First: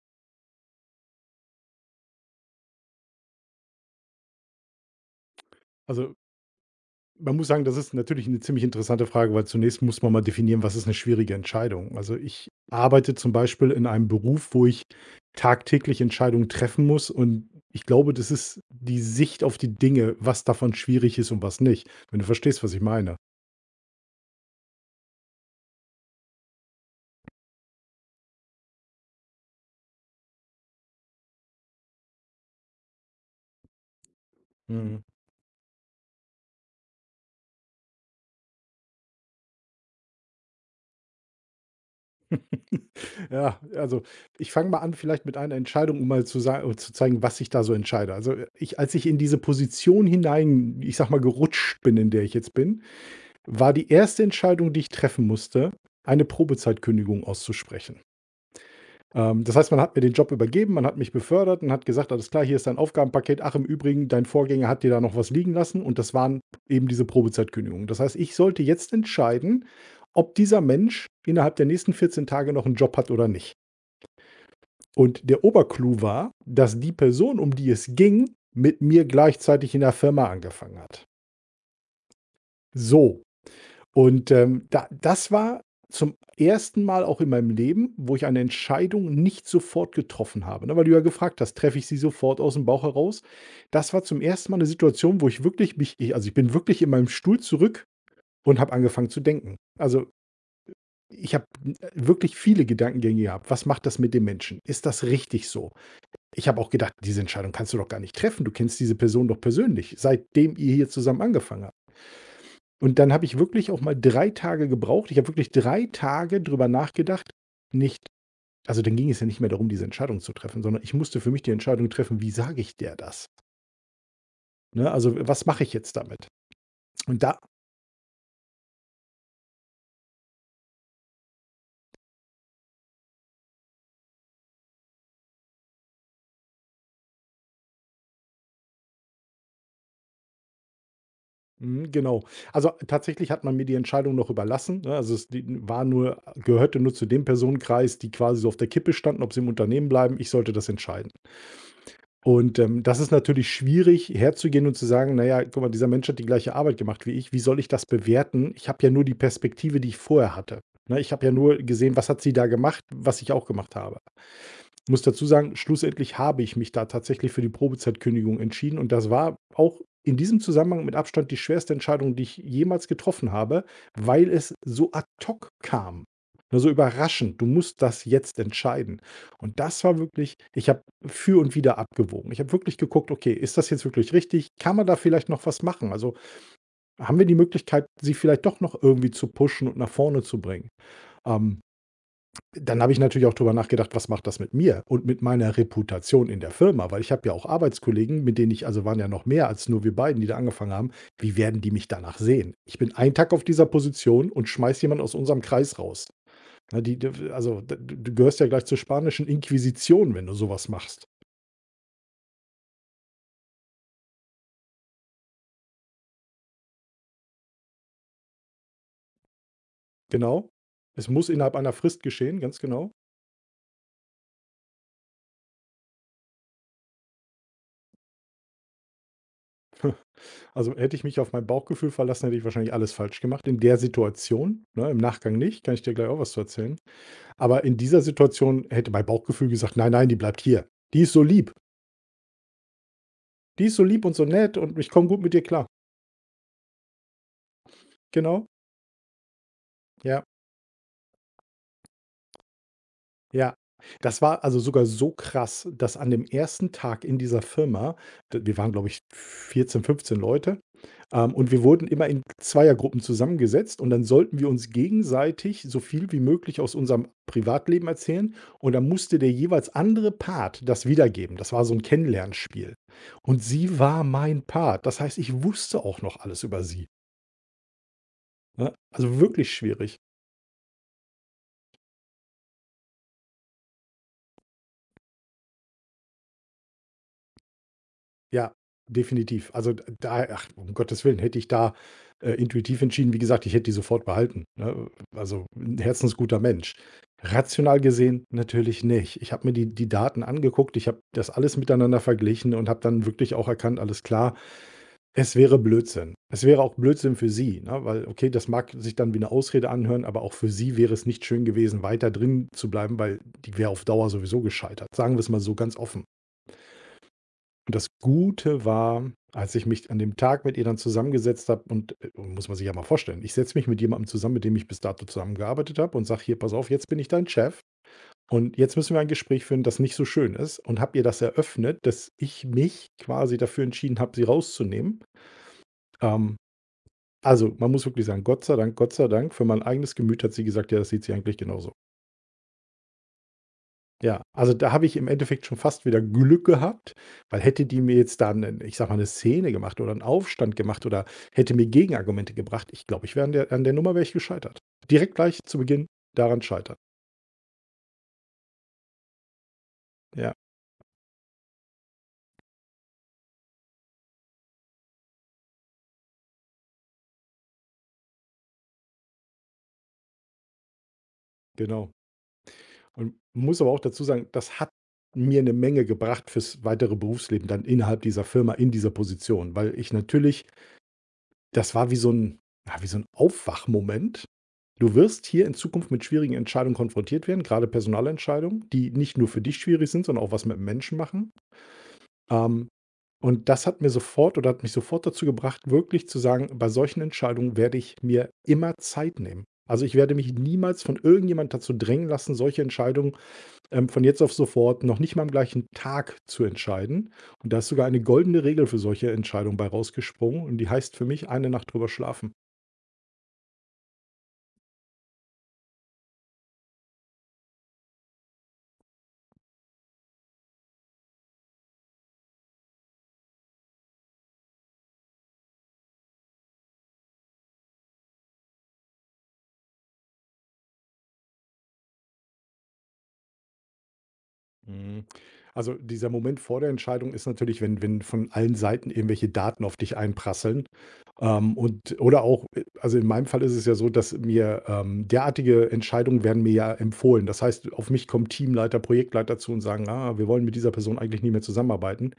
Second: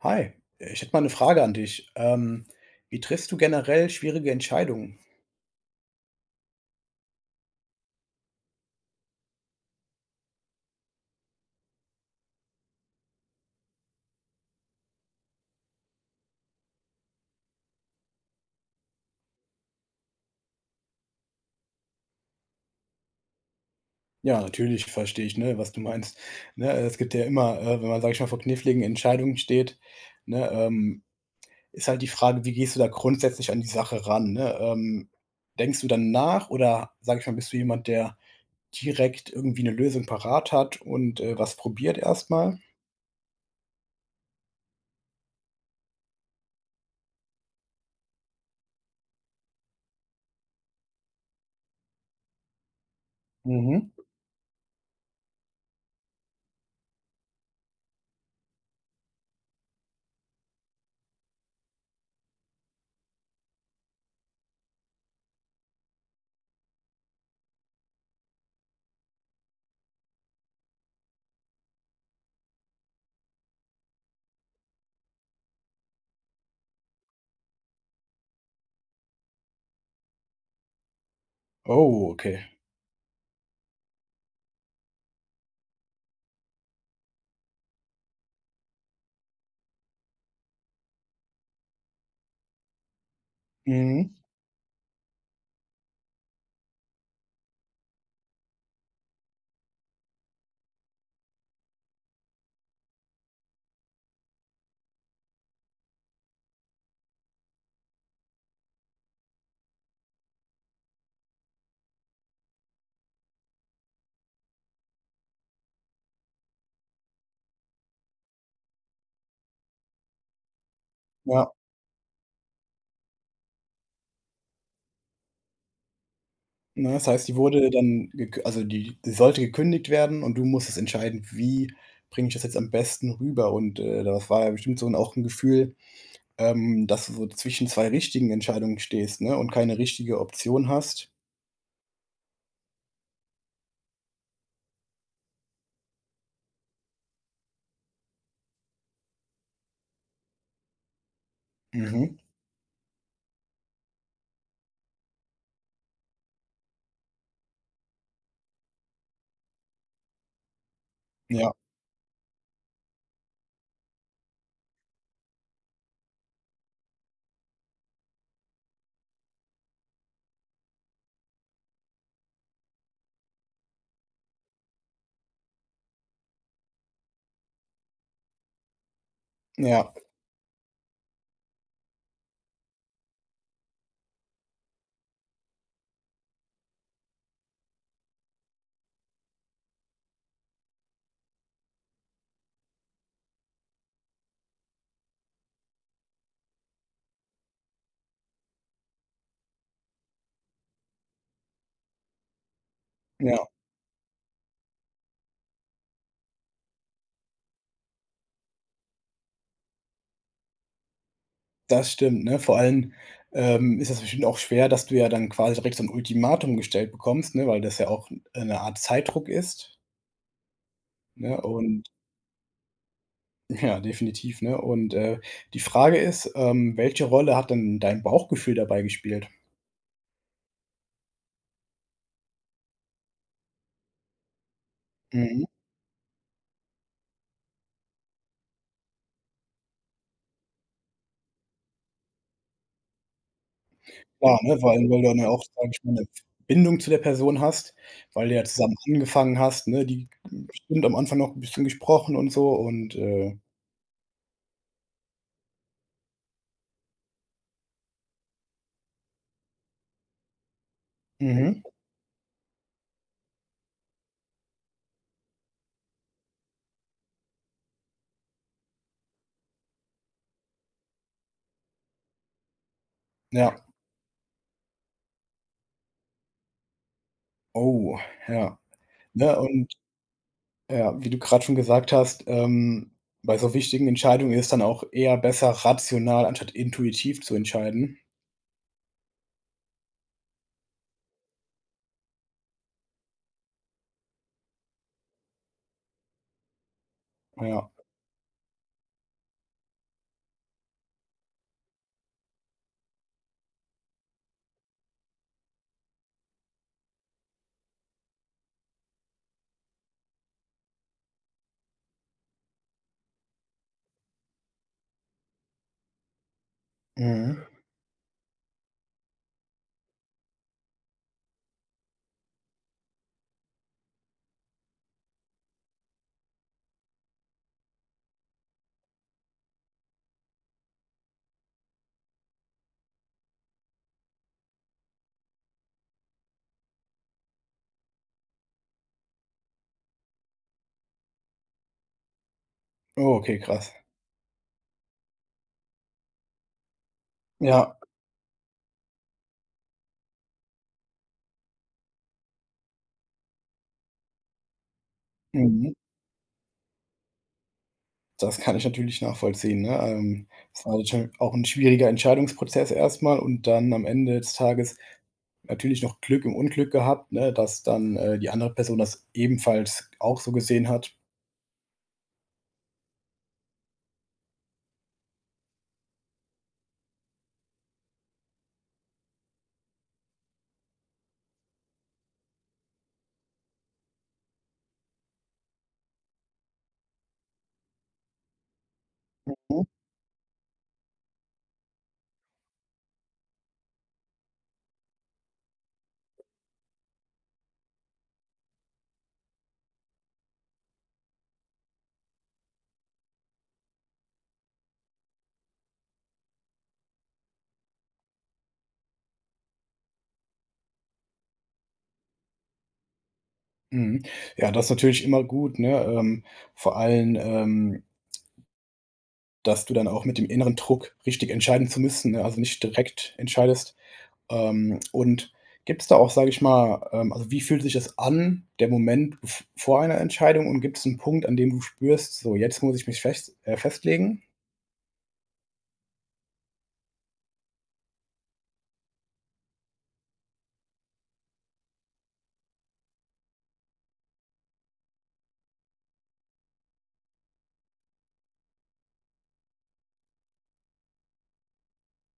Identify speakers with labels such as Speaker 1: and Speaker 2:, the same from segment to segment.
Speaker 1: Hi, ich hätte mal eine Frage an dich. Wie triffst du generell schwierige Entscheidungen?
Speaker 2: Also, man muss sagen, das ist natürlich eine ziemlich interessante Frage, weil zunächst muss man mal definieren, was ist eine schwierige Entscheidung? Also, ich arbeite zum Beispiel in einem Beruf, wo ich tagtäglich Entscheidungen treffen muss und ich glaube, das ist die Sicht auf die Dinge, was davon schwierig ist und was nicht, wenn du verstehst, was ich meine.
Speaker 1: Ja, natürlich verstehe ich, ne, was du meinst. Ne, es gibt ja immer, wenn man, sage ich mal, vor kniffligen Entscheidungen steht, ne, ist halt die Frage, wie gehst du da grundsätzlich an die Sache ran, ne?
Speaker 2: Mhm.
Speaker 1: Denkst du dann nach oder, sage ich mal, bist du jemand, der direkt irgendwie eine Lösung parat hat und, was probiert erstmal?
Speaker 2: Ja, also, ich fange mal an vielleicht mit einer Entscheidung, um mal zu sagen, zu zeigen, was ich da so entscheide. Also, ich als ich in diese Position hinein, ich sage mal, gerutscht bin, in der ich jetzt bin, war die
Speaker 1: Mhm.
Speaker 2: erste Entscheidung, die ich treffen musste, eine Probezeitkündigung auszusprechen. Das heißt, man hat mir den Job übergeben, man hat mich befördert und hat gesagt: „Alles klar, hier ist dein Aufgabenpaket. Ach, im Übrigen, dein Vorgänger hat dir da noch was liegen lassen“, und das waren eben diese Probezeitkündigungen. Das heißt, ich sollte jetzt entscheiden, ob dieser Mensch innerhalb der nächsten 14 Tage noch einen Job hat oder nicht. Und der Oberclou war, dass die Person, um die es ging, mit mir gleichzeitig in der Firma angefangen hat.
Speaker 1: Oh, okay.
Speaker 2: So. Und, da das war zum ersten Mal auch in meinem Leben, wo ich eine Entscheidung nicht sofort getroffen habe, ne, weil du ja gefragt hast: „Treffe ich sie sofort aus dem Bauch heraus?“ Das war
Speaker 1: Mhm.
Speaker 2: zum ersten Mal eine Situation, wo ich wirklich ich bin wirklich in meinem Stuhl zurück und habe angefangen zu denken. Also, ich habe wirklich viele Gedankengänge gehabt. Was macht das mit dem Menschen? Ist das richtig so? Ich habe auch gedacht: „Diese Entscheidung kannst du doch gar nicht treffen. Du kennst diese Person doch persönlich, seitdem ihr hier zusammen angefangen habt.“ Und dann habe ich wirklich auch mal 3 Tage gebraucht. Ich habe wirklich 3 Tage drüber nachgedacht, nicht, also, dann ging es ja nicht mehr darum, diese Entscheidung zu treffen, sondern ich musste für mich
Speaker 1: Ja.
Speaker 2: die Entscheidung treffen: „Wie sage ich der das?“ Ne, also, was mache ich jetzt damit?
Speaker 1: Ne, das
Speaker 2: Und
Speaker 1: heißt, die
Speaker 2: da
Speaker 1: wurde dann gekü also, die sollte gekündigt werden und du musstest entscheiden: „Wie bringe ich das jetzt am besten rüber?“ Und, das war ja bestimmt so 'n auch ein Gefühl, dass du so zwischen 2 richtigen Entscheidungen stehst, ne, und keine richtige Option hast.
Speaker 2: Mhm, genau. Also, tatsächlich hat man mir die Entscheidung noch überlassen, ne? Also, es die war nur gehörte nur zu dem Personenkreis, die quasi so auf der Kippe standen, ob sie im Unternehmen bleiben. Ich sollte das entscheiden.
Speaker 1: Mhm.
Speaker 2: Und, das ist natürlich schwierig herzugehen und zu sagen: „Naja, guck mal, dieser Mensch hat die gleiche Arbeit gemacht wie ich. Wie soll ich das bewerten? Ich habe ja nur die Perspektive, die ich vorher hatte.“ Ne, ich habe ja
Speaker 1: Ja,
Speaker 2: nur gesehen, was hat sie da gemacht, was ich auch gemacht habe. Muss dazu sagen, schlussendlich habe ich mich da tatsächlich für die Probezeitkündigung entschieden und das war auch in diesem Zusammenhang mit Abstand die schwerste Entscheidung, die ich jemals getroffen habe, weil es so ad hoc kam. Ne, so überraschend, du musst das jetzt entscheiden. Und das
Speaker 1: ja,
Speaker 2: war wirklich, ich habe für und wieder abgewogen. Ich habe wirklich geguckt: „Okay, ist das jetzt wirklich richtig? Kann man da vielleicht noch was machen? Also, haben wir die Möglichkeit, sie vielleicht doch noch irgendwie zu pushen und nach vorne zu bringen?“ Ähm, Dann habe ich natürlich auch drüber nachgedacht, was macht das mit mir und mit meiner Reputation in der Firma? Weil ich habe ja auch Arbeitskollegen, mit denen ich, also waren ja noch mehr als nur wir beiden, die da angefangen haben. Wie werden die mich danach sehen? Ich bin einen Tag
Speaker 1: ja,
Speaker 2: auf dieser Position und schmeiß jemand aus unserem Kreis raus. Ne, die, d- also d- du gehörst ja gleich zur spanischen Inquisition, wenn du sowas machst.
Speaker 1: das stimmt, ne? Vor allem, ist das bestimmt auch schwer, dass du ja dann quasi direkt so ein Ultimatum gestellt bekommst, ne, weil das ja auch eine Art Zeitdruck ist,
Speaker 2: Genau. Es muss
Speaker 1: ne?
Speaker 2: innerhalb einer
Speaker 1: Und
Speaker 2: Frist geschehen, ganz genau.
Speaker 1: ja, definitiv, ne? Und, die Frage ist, welche Rolle hat denn dein Bauchgefühl dabei gespielt?
Speaker 2: Also hätte ich mich auf mein Bauchgefühl verlassen, hätte ich wahrscheinlich alles falsch gemacht. In der Situation, ne, im Nachgang
Speaker 1: Mhm.
Speaker 2: nicht, kann ich dir gleich auch was zu erzählen. Aber in dieser Situation hätte mein Bauchgefühl gesagt: „Nein, nein, die bleibt hier. Die ist so lieb. Die ist so lieb und so
Speaker 1: Klar,
Speaker 2: nett
Speaker 1: ne, vor
Speaker 2: und
Speaker 1: weil
Speaker 2: ich
Speaker 1: du
Speaker 2: komme
Speaker 1: dann
Speaker 2: gut
Speaker 1: ja
Speaker 2: mit
Speaker 1: auch,
Speaker 2: dir klar.“
Speaker 1: sage ich mal, 'ne Bindung zu der Person hast, weil du ja
Speaker 2: Genau,
Speaker 1: zusammen angefangen hast, ne? Die
Speaker 2: ja.
Speaker 1: bestimmt am Anfang noch ein bisschen gesprochen und so und,
Speaker 2: Ja, das war also sogar so krass, dass an dem ersten Tag in dieser Firma, d wir waren, glaube ich, 14, 15 Leute, und
Speaker 1: mhm,
Speaker 2: wir wurden immer in Zweiergruppen zusammengesetzt und dann sollten wir uns gegenseitig so viel wie möglich aus unserem Privatleben erzählen und dann musste der jeweils andere Part das wiedergeben. Das war so ein Kennenlernspiel. Und
Speaker 1: ja.
Speaker 2: sie war mein Part. Das heißt, ich wusste auch noch alles über sie,
Speaker 1: Oh, ja,
Speaker 2: ne? Also
Speaker 1: ne,
Speaker 2: wirklich
Speaker 1: und
Speaker 2: schwierig.
Speaker 1: ja, wie du gerade schon gesagt hast, bei so wichtigen Entscheidungen ist dann auch eher besser, rational anstatt intuitiv zu entscheiden.
Speaker 2: Ja, definitiv. Also, d da ach, um Gottes Willen, hätte ich da intuitiv entschieden, wie gesagt, ich hätte die sofort behalten, ne? Also, 'n herzensguter Mensch.
Speaker 1: Ja.
Speaker 2: Rational gesehen natürlich nicht. Ich habe mir die Daten angeguckt, ich habe das alles miteinander verglichen und habe dann wirklich auch erkannt, alles klar, es wäre Blödsinn. Es wäre auch Blödsinn für sie, ne, weil, okay, das mag sich dann wie eine Ausrede anhören, aber auch für sie wäre es nicht schön gewesen, weiter drin zu bleiben, weil die wäre auf Dauer sowieso gescheitert. Sagen wir es mal so ganz offen.
Speaker 1: Mhm.
Speaker 2: Und das Gute war, als ich mich an dem Tag mit ihr dann zusammengesetzt habe und muss man sich ja mal vorstellen, ich setze mich mit jemandem zusammen, mit dem ich bis dato zusammengearbeitet habe und sage: „Hier, pass auf, jetzt bin ich dein Chef und jetzt müssen wir ein Gespräch führen, das nicht so schön ist“, und habe ihr das eröffnet, dass ich mich quasi dafür entschieden habe, sie rauszunehmen. Ähm, also man muss wirklich sagen, Gott sei Dank, für mein eigenes Gemüt hat sie gesagt, ja, das sieht sie eigentlich genauso.
Speaker 1: Oh, okay, krass.
Speaker 2: Ja, also da habe ich im Endeffekt schon fast wieder Glück gehabt, weil, hätte
Speaker 1: Ja.
Speaker 2: die mir jetzt dann, ich sage mal, eine Szene gemacht oder einen Aufstand gemacht oder hätte mir Gegenargumente gebracht, ich glaube, ich wäre, an der Nummer wäre ich gescheitert. Direkt gleich zu
Speaker 1: Mhm.
Speaker 2: Beginn daran scheitern.
Speaker 1: Das kann ich natürlich nachvollziehen, ne?
Speaker 2: Ja,
Speaker 1: Das war natürlich auch 'n schwieriger Entscheidungsprozess erst mal und dann am Ende des Tages natürlich noch Glück im Unglück gehabt, ne, dass dann, die andere Person das ebenfalls auch so gesehen hat.
Speaker 2: genau. Und muss aber auch dazu sagen, das hat mir eine Menge gebracht fürs weitere Berufsleben dann innerhalb dieser Firma in dieser Position, weil ich natürlich — Das war wie so 'n ja, wie so 'n Aufwachmoment. Du wirst hier in Zukunft mit schwierigen Entscheidungen konfrontiert werden, grade Personalentscheidungen, die nicht nur für dich
Speaker 1: Mhm.
Speaker 2: schwierig sind, sondern auch was mit dem Menschen machen. Ähm, und das hat mir sofort, oder hat mich sofort dazu gebracht, wirklich zu sagen: „Bei solchen Entscheidungen werde ich mir immer Zeit nehmen.“ Also, ich werde mich niemals von irgendjemand dazu drängen lassen, solche Entscheidungen, von jetzt auf sofort, noch nicht mal am gleichen Tag zu entscheiden. Und da ist sogar eine goldene Regel für solche Entscheidungen bei rausgesprungen und die heißt für mich: „Eine Nacht drüber schlafen.“
Speaker 1: Mhm. Ja, das ist natürlich immer gut, ne? Vor allem, dass du dann auch mit dem inneren Druck, richtig entscheiden zu müssen, ne, also nicht direkt entscheidest. Und gibt es da auch, sage ich mal, also, wie fühlt sich das an, der Moment v vor einer Entscheidung und gibt es einen Punkt, an dem du spürst: „So, jetzt muss ich mich fest festlegen?“
Speaker 2: Mhm. Also dieser Moment vor der Entscheidung ist natürlich, wenn, von allen Seiten irgendwelche Daten auf dich einprasseln. Und oder auch, also in meinem Fall ist es ja so, dass mir derartige Entscheidungen, werden mir ja empfohlen. Das heißt, auf mich kommen Teamleiter, Projektleiter zu und sagen: „Ah, wir wollen mit dieser Person eigentlich nie mehr zusammenarbeiten.“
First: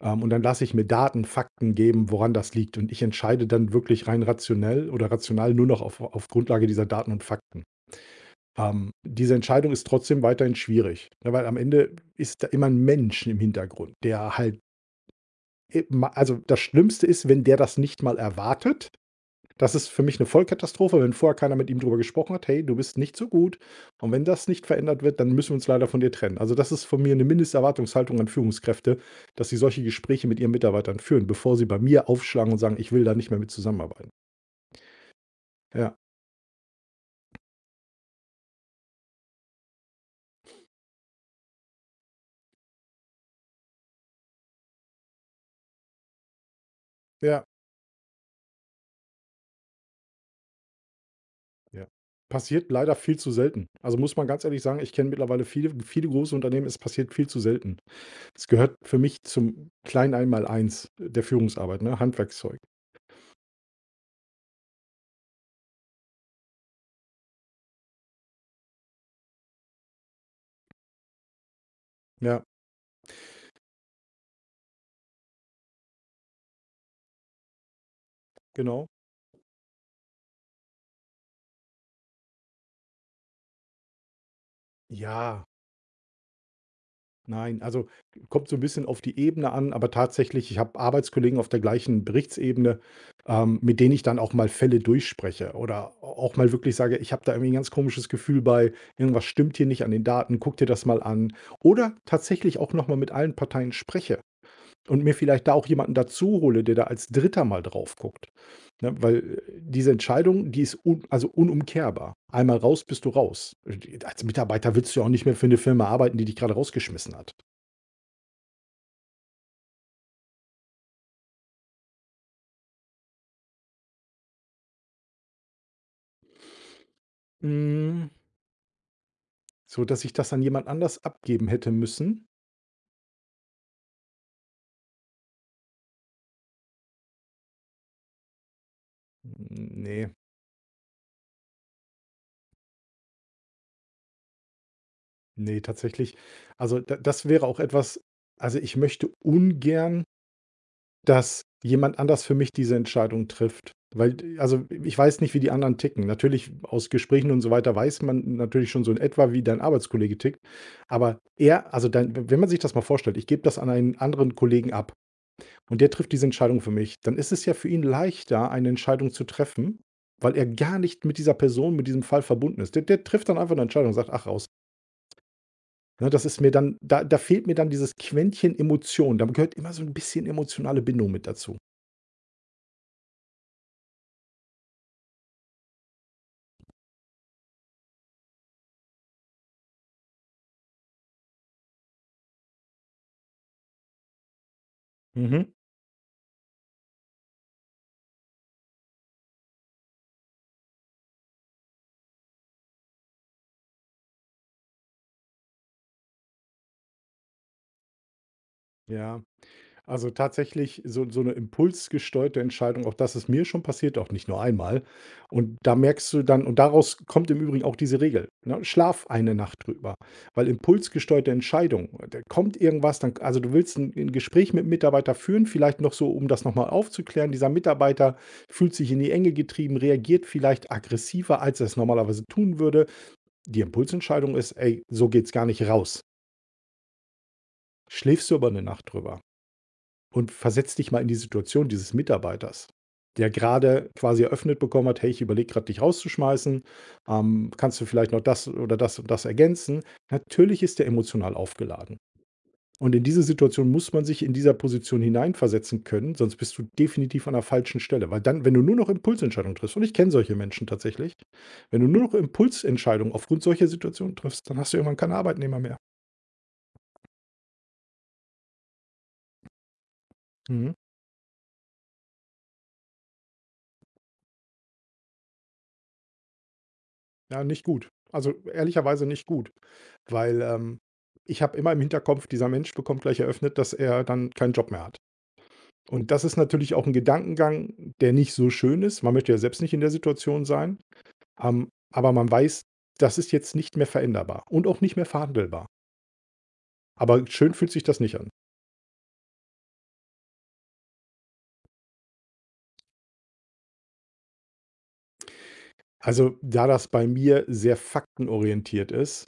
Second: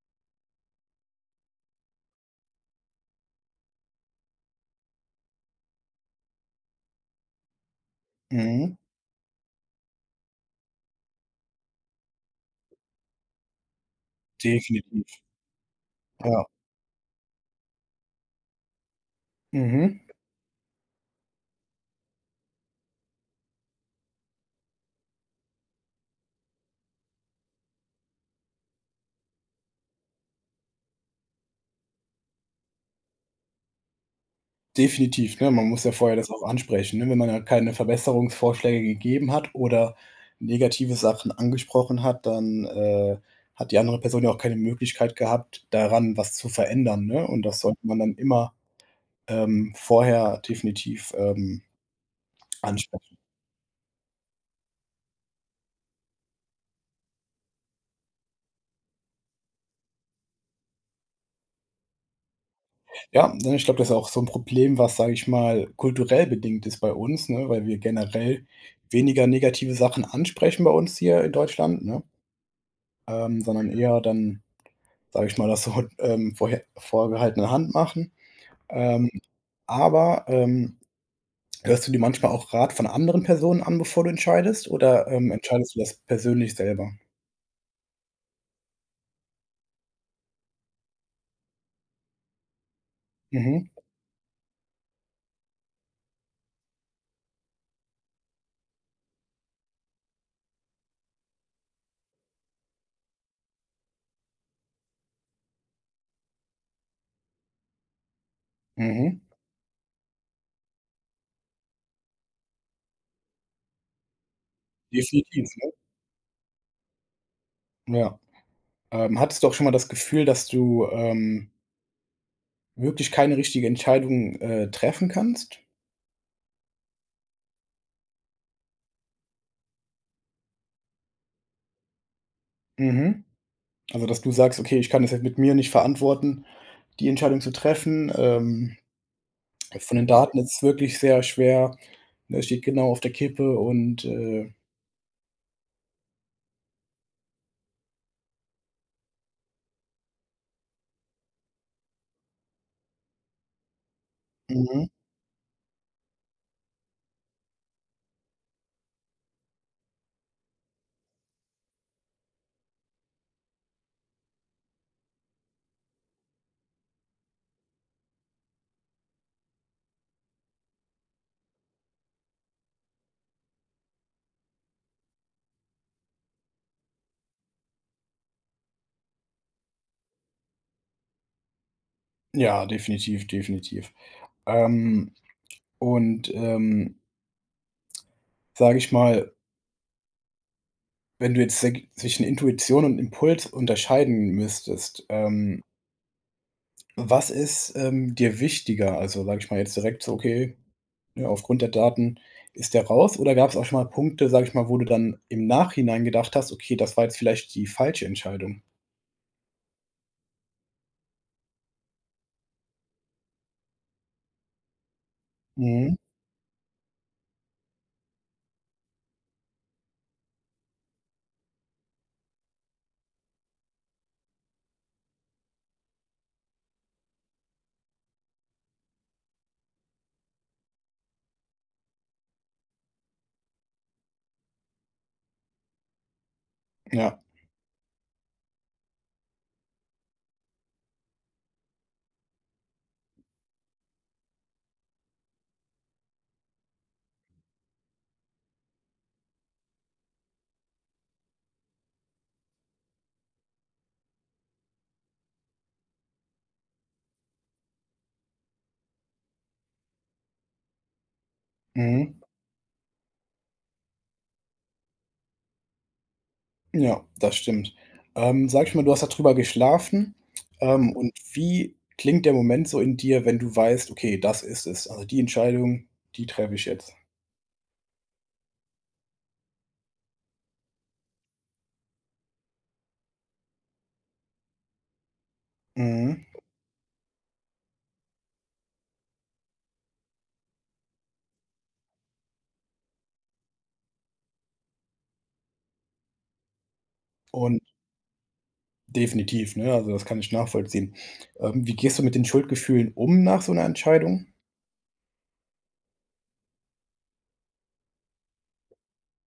Speaker 2: Und dann lasse ich mir Daten, Fakten geben, woran das liegt. Und ich entscheide dann wirklich rein rationell oder rational nur noch auf, Grundlage dieser Daten und Fakten.
Speaker 1: Mhm,
Speaker 2: Diese Entscheidung ist trotzdem weiterhin schwierig, ne, weil am Ende ist da immer ein Mensch im Hintergrund, der halt
Speaker 1: definitiv,
Speaker 2: e also,
Speaker 1: ja.
Speaker 2: das Schlimmste ist, wenn der das nicht mal erwartet. Das ist
Speaker 1: Mhm,
Speaker 2: für mich eine Vollkatastrophe, wenn vorher keiner mit ihm drüber gesprochen hat: „Hey, du bist nicht so gut, und wenn das nicht verändert wird, dann müssen wir uns leider von dir trennen.“ Also, das ist von mir eine Mindesterwartungshaltung an Führungskräfte, dass sie solche Gespräche mit ihren Mitarbeitern führen, bevor sie bei mir aufschlagen und sagen: „Ich will da nicht mehr mit zusammenarbeiten.“
Speaker 1: definitiv, ne? Man muss ja
Speaker 2: Ja,
Speaker 1: vorher das auch ansprechen, ne? Wenn man ja keine Verbesserungsvorschläge gegeben hat oder negative Sachen angesprochen hat, dann, hat die andere Person ja auch keine Möglichkeit gehabt, daran was zu verändern, ne? Und
Speaker 2: ja.
Speaker 1: das sollte man dann immer, vorher definitiv,
Speaker 2: Ja. Passiert leider viel
Speaker 1: ansprechen.
Speaker 2: zu selten. Also, muss man ganz ehrlich sagen, ich kenne mittlerweile viele, viele große Unternehmen, es passiert viel zu selten. Es gehört für mich zum kleinen Einmaleins der Führungsarbeit, ne, Handwerkszeug.
Speaker 1: Ja, ne, ich glaube, das ist auch so 'n Problem, was, sage ich mal, kulturell bedingt ist bei uns, ne, weil wir generell weniger negative Sachen ansprechen bei uns hier in Deutschland, ne,
Speaker 2: Ja,
Speaker 1: sondern eher dann, sage ich mal, das so, vorher vorgehaltene Hand machen.
Speaker 2: genau.
Speaker 1: Ähm, aber, hörst du dir manchmal auch Rat von anderen Personen an, bevor du entscheidest oder,
Speaker 2: Ja,
Speaker 1: entscheidest du das persönlich selber?
Speaker 2: nein, also, kommt so ein bisschen auf die Ebene an, aber tatsächlich, ich habe Arbeitskollegen auf der gleichen Berichtsebene,
Speaker 1: Mhm,
Speaker 2: mit denen ich dann auch mal Fälle durchspreche oder auch mal wirklich sage: „Ich habe da irgendwie ein ganz komisches Gefühl bei, irgendwas stimmt hier nicht an den Daten, guck dir das mal an.“ Oder tatsächlich auch noch mal mit allen Parteien spreche. Und mir vielleicht da auch jemanden dazu hole, der da als Dritter mal drauf guckt. Ne, weil,
Speaker 1: mhm,
Speaker 2: diese Entscheidung, die ist un also unumkehrbar. Einmal raus, bist du raus. Als Mitarbeiter willst du ja auch nicht mehr
Speaker 1: definitiv,
Speaker 2: für eine
Speaker 1: ne?
Speaker 2: Firma arbeiten, die dich gerade rausgeschmissen hat.
Speaker 1: Ja. Hattest du auch schon mal das Gefühl, dass du, wirklich keine richtige Entscheidung, treffen kannst?
Speaker 2: Hm, so dass ich das an jemand anders abgeben hätte müssen?
Speaker 1: Mhm. Also, dass du sagst: „Okay, ich kann das jetzt mit mir nicht verantworten, die Entscheidung zu treffen.“ von den
Speaker 2: Ne,
Speaker 1: Daten ist es wirklich sehr schwer, ne, steht genau auf der Kippe und,
Speaker 2: ne, tatsächlich. Also, da das wäre auch etwas also, ich möchte ungern, dass jemand anders für mich diese Entscheidung trifft. Weil also,
Speaker 1: mhm.
Speaker 2: ich weiß nicht, wie die anderen ticken. Natürlich aus Gesprächen und so weiter weiß man natürlich schon so in etwa, wie dein Arbeitskollege tickt. Aber er also, dein Wenn man sich das mal vorstellt, ich gebe das an einen anderen Kollegen ab und der trifft diese Entscheidung für mich, dann ist es ja für ihn leichter, eine Entscheidung zu treffen, weil er gar nicht mit dieser Person, mit diesem Fall verbunden ist. Der trifft dann einfach eine Entscheidung und sagt: „Ach, raus.“ Ne, das ist mir dann da fehlt mir dann dieses Quäntchen Emotion. Da gehört immer so ein bisschen emotionale Bindung mit dazu.
Speaker 1: Ja, definitiv, definitiv. Ähm, und, sage ich mal, wenn du jetzt sag zwischen Intuition und Impuls unterscheiden müsstest,
Speaker 2: Mhm.
Speaker 1: was ist, dir wichtiger? Also, sage ich mal jetzt direkt so: „Okay, ja, aufgrund der Daten ist der raus oder gab es auch schon mal Punkte, sage ich mal, wo du dann im Nachhinein gedacht hast: „Okay, das war jetzt vielleicht die falsche Entscheidung?“
Speaker 2: Ja, also tatsächlich so eine impulsgesteuerte Entscheidung, auch das ist mir schon passiert, auch nicht nur einmal. Und da
Speaker 1: Mhm.
Speaker 2: merkst du dann, und daraus kommt im Übrigen auch diese Regel, ne? Schlaf eine Nacht drüber. Weil impulsgesteuerte Entscheidung, da kommt irgendwas, dann, also du willst ein Gespräch mit einem Mitarbeiter führen, vielleicht noch so, um das nochmal aufzuklären. Dieser Mitarbeiter fühlt sich in die Enge getrieben, reagiert vielleicht aggressiver, als er es normalerweise tun würde. Die Impulsentscheidung ist, ey, so geht's gar nicht raus.
Speaker 1: Ja.
Speaker 2: Schläfst du aber eine Nacht drüber. Und versetz dich mal in die Situation dieses Mitarbeiters, der gerade quasi eröffnet bekommen hat: „Hey, ich überlege gerade, dich rauszuschmeißen. Kannst du vielleicht noch das oder das und das ergänzen?“ Natürlich ist der emotional aufgeladen. Und in diese Situation muss man sich in dieser Position hineinversetzen können, sonst bist du definitiv an der falschen Stelle. Weil dann wenn du nur noch Impulsentscheidungen triffst und ich kenne solche Menschen tatsächlich, wenn du nur noch
Speaker 1: Mhm.
Speaker 2: Impulsentscheidungen aufgrund solcher Situationen triffst, dann hast du irgendwann keinen Arbeitnehmer mehr.
Speaker 1: Ja, das stimmt. Sage ich mal, du hast darüber geschlafen,
Speaker 2: Mhm.
Speaker 1: und wie klingt der Moment so in dir, wenn du weißt: „Okay, das ist es. Also, die Entscheidung, die treffe ich jetzt.“
Speaker 2: Ja, nicht gut. Also, ehrlicherweise nicht gut, weil, ich habe immer im Hinterkopf, dieser Mensch bekommt gleich eröffnet, dass er dann keinen Job mehr hat. Und das
Speaker 1: Mhm.
Speaker 2: ist natürlich auch ein Gedankengang, der nicht so schön ist. Man möchte ja selbst nicht in der Situation sein, aber man weiß, das ist jetzt nicht mehr veränderbar und auch nicht mehr verhandelbar. Aber schön
Speaker 1: Und
Speaker 2: fühlt sich das nicht an.
Speaker 1: definitiv, ne? Also, das kann ich nachvollziehen. Wie gehst du mit den Schuldgefühlen um nach so einer Entscheidung?
Speaker 2: Also, da das bei mir sehr faktenorientiert ist,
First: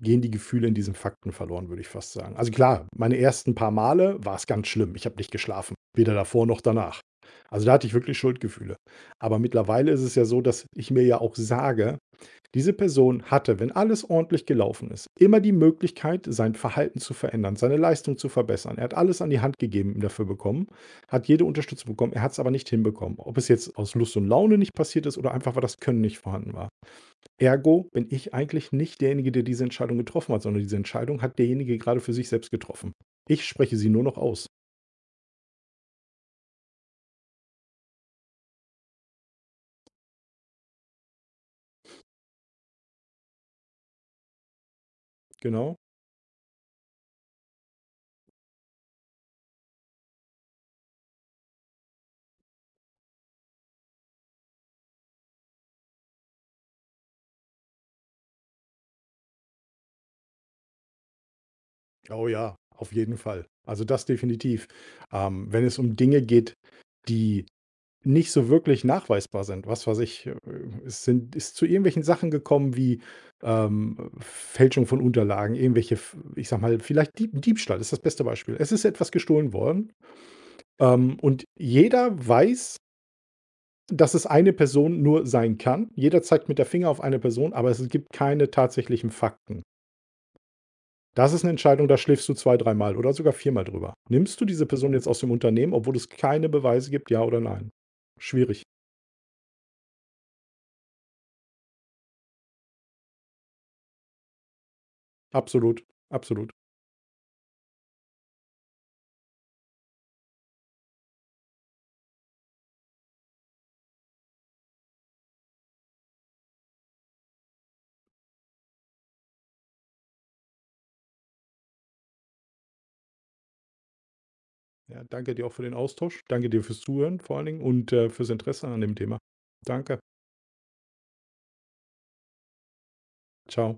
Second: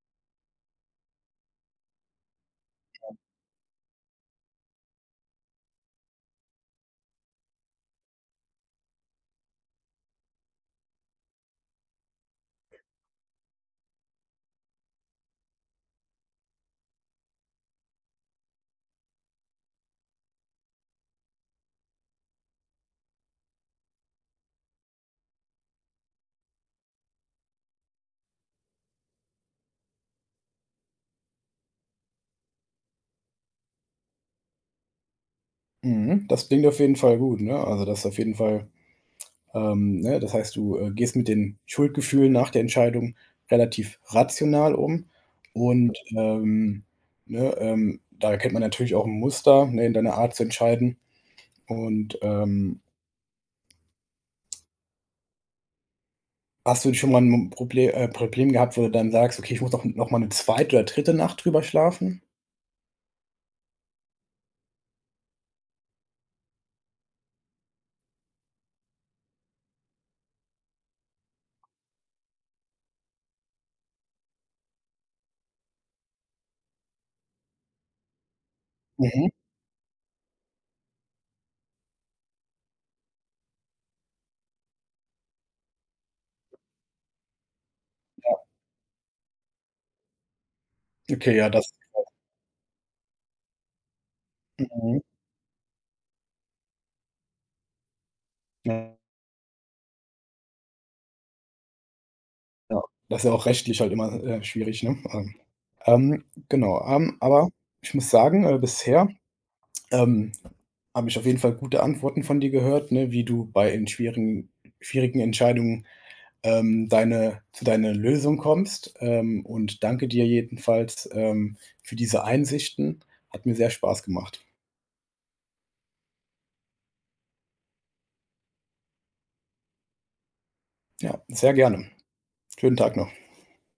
Speaker 2: gehen die Gefühle in diesen Fakten verloren, würde ich fast sagen. Also klar, meine ersten paar Male war es ganz schlimm. Ich habe nicht geschlafen, weder davor noch danach. Also, da hatte ich wirklich Schuldgefühle. Aber mittlerweile ist es ja so, dass ich mir ja auch sage, diese Person hatte, wenn alles ordentlich gelaufen ist, immer die Möglichkeit, sein Verhalten zu verändern, seine Leistung zu verbessern. Er hat alles an die Hand gegeben dafür bekommen, hat jede Unterstützung bekommen, er hat es aber nicht hinbekommen. Ob es jetzt aus Lust und Laune nicht passiert ist oder einfach, weil das Können nicht vorhanden war. Ergo bin ich eigentlich nicht derjenige, der diese Entscheidung getroffen hat, sondern diese Entscheidung hat derjenige gerade für sich selbst getroffen. Ich spreche sie nur noch aus.
Speaker 1: Mhm. Das klingt auf jeden Fall gut, ne? Also, das ist auf jeden Fall ähm, ne, das heißt, du, gehst mit den Schuldgefühlen nach der Entscheidung relativ rational um
Speaker 2: Genau.
Speaker 1: und, ne, da erkennt man natürlich auch ein Muster, ne, in deiner Art zu entscheiden. Und, hast du schon mal ein Problem gehabt, wo du dann sagst: „Okay, ich muss noch mal eine zweite oder dritte Nacht drüber schlafen?“
Speaker 2: Oh ja, auf jeden Fall. Also das definitiv. Wenn es um Dinge geht, die nicht so wirklich nachweisbar sind. Was weiß ich, es sind ist zu irgendwelchen Sachen gekommen wie, Fälschung von Unterlagen, irgendwelche, f ich sage mal, vielleicht Diebstahl ist das beste Beispiel. Es ist etwas
Speaker 1: Mhm.
Speaker 2: gestohlen worden, und jeder weiß, dass es eine Person nur sein kann. Jeder zeigt mit der Finger auf eine Person, aber es gibt keine tatsächlichen Fakten. Das
Speaker 1: Okay,
Speaker 2: ist
Speaker 1: ja,
Speaker 2: eine
Speaker 1: das
Speaker 2: Entscheidung, da schläfst du zwei, dreimal oder sogar viermal drüber. Nimmst du diese Person
Speaker 1: mhm,
Speaker 2: jetzt aus dem Unternehmen, obwohl es keine Beweise gibt, ja oder nein? Schwierig.
Speaker 1: ja, ja. Das ist ja auch rechtlich halt immer, schwierig, ne?
Speaker 2: Absolut, absolut.
Speaker 1: Genau, aber ich muss sagen, bisher ähm, habe ich auf jeden Fall gute Antworten von dir gehört, ne, wie du bei in schwierigen Entscheidungen, deine zu deiner Lösung kommst. Und danke dir jedenfalls, für diese Einsichten. Hat mir sehr Spaß gemacht.
Speaker 2: Ja, danke dir auch für den Austausch. Danke dir fürs Zuhören vor allen Dingen und, fürs Interesse an dem Thema. Danke.
Speaker 1: Ja, sehr gerne. Schönen Tag noch.
Speaker 2: Ciao.